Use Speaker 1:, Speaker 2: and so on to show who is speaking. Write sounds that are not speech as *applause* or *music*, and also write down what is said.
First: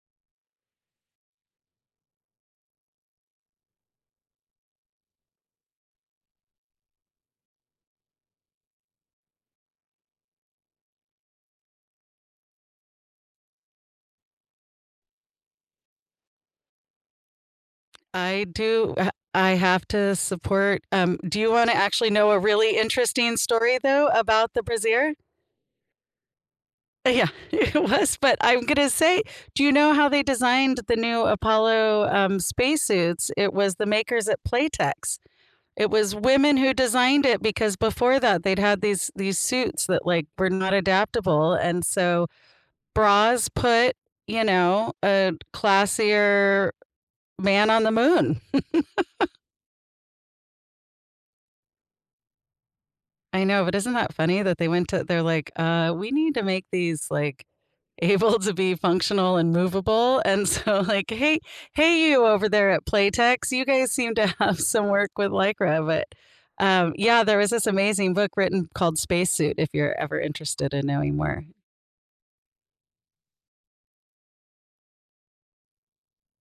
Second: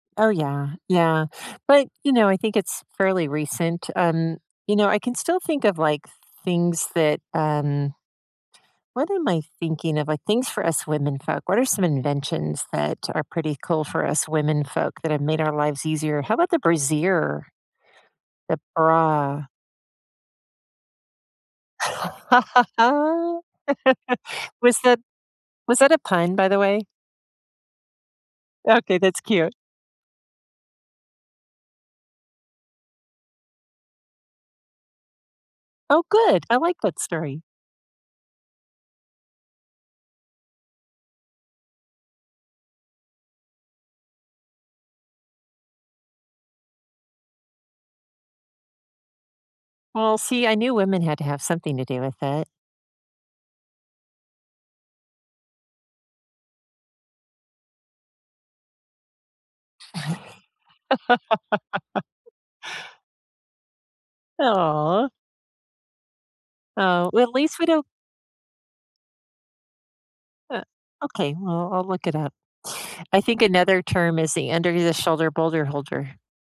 Speaker 1: Oh, yeah. Yeah. But, you know, I think it's fairly recent. Um, you know, I can still think of, like, things that, um what am I thinking of? Like, things for us women folk. What are some inventions that are pretty cool for us women folk that have made our lives easier? How about the brassiere?
Speaker 2: I
Speaker 1: The
Speaker 2: do. I ha
Speaker 1: bra.
Speaker 2: I have to support, um, do you wanna actually know a really interesting
Speaker 1: *chuckles*
Speaker 2: story though about the
Speaker 1: Was that
Speaker 2: brazier?
Speaker 1: was that a pun, by the way?
Speaker 2: Yeah, it was, but I'm going to
Speaker 1: Okay. That's
Speaker 2: say,
Speaker 1: cute.
Speaker 2: do you know how they designed the new Apollo, um, space suits? It was the makers at Playtex. It
Speaker 1: Oh,
Speaker 2: was
Speaker 1: good.
Speaker 2: women
Speaker 1: I
Speaker 2: who
Speaker 1: like that
Speaker 2: designed
Speaker 1: story.
Speaker 2: it because before that they'd had these these suits that, like, were not adaptable and so bras put, you know, a classier man on the moon. *chuckles*
Speaker 1: Well, see, I knew women had to have something to do with it.
Speaker 2: I know, but isn't that funny that they went to they're like, "Uh, we need to make these, like, able to be functional and movable," and so, like, "Hey, hey, you
Speaker 1: *laughs*
Speaker 2: over there at Playtex. You guys seem to have some
Speaker 1: Aw.
Speaker 2: work with Lycra," but, um,
Speaker 1: Oh,
Speaker 2: yeah,
Speaker 1: at
Speaker 2: there was
Speaker 1: least we
Speaker 2: this
Speaker 1: don't
Speaker 2: amazing book written called Spacesuit if you're ever
Speaker 1: Yeah,
Speaker 2: interested in knowing
Speaker 1: okay.
Speaker 2: more.
Speaker 1: Well, I'll look it up. I think another term is the under the shoulder boulder holder.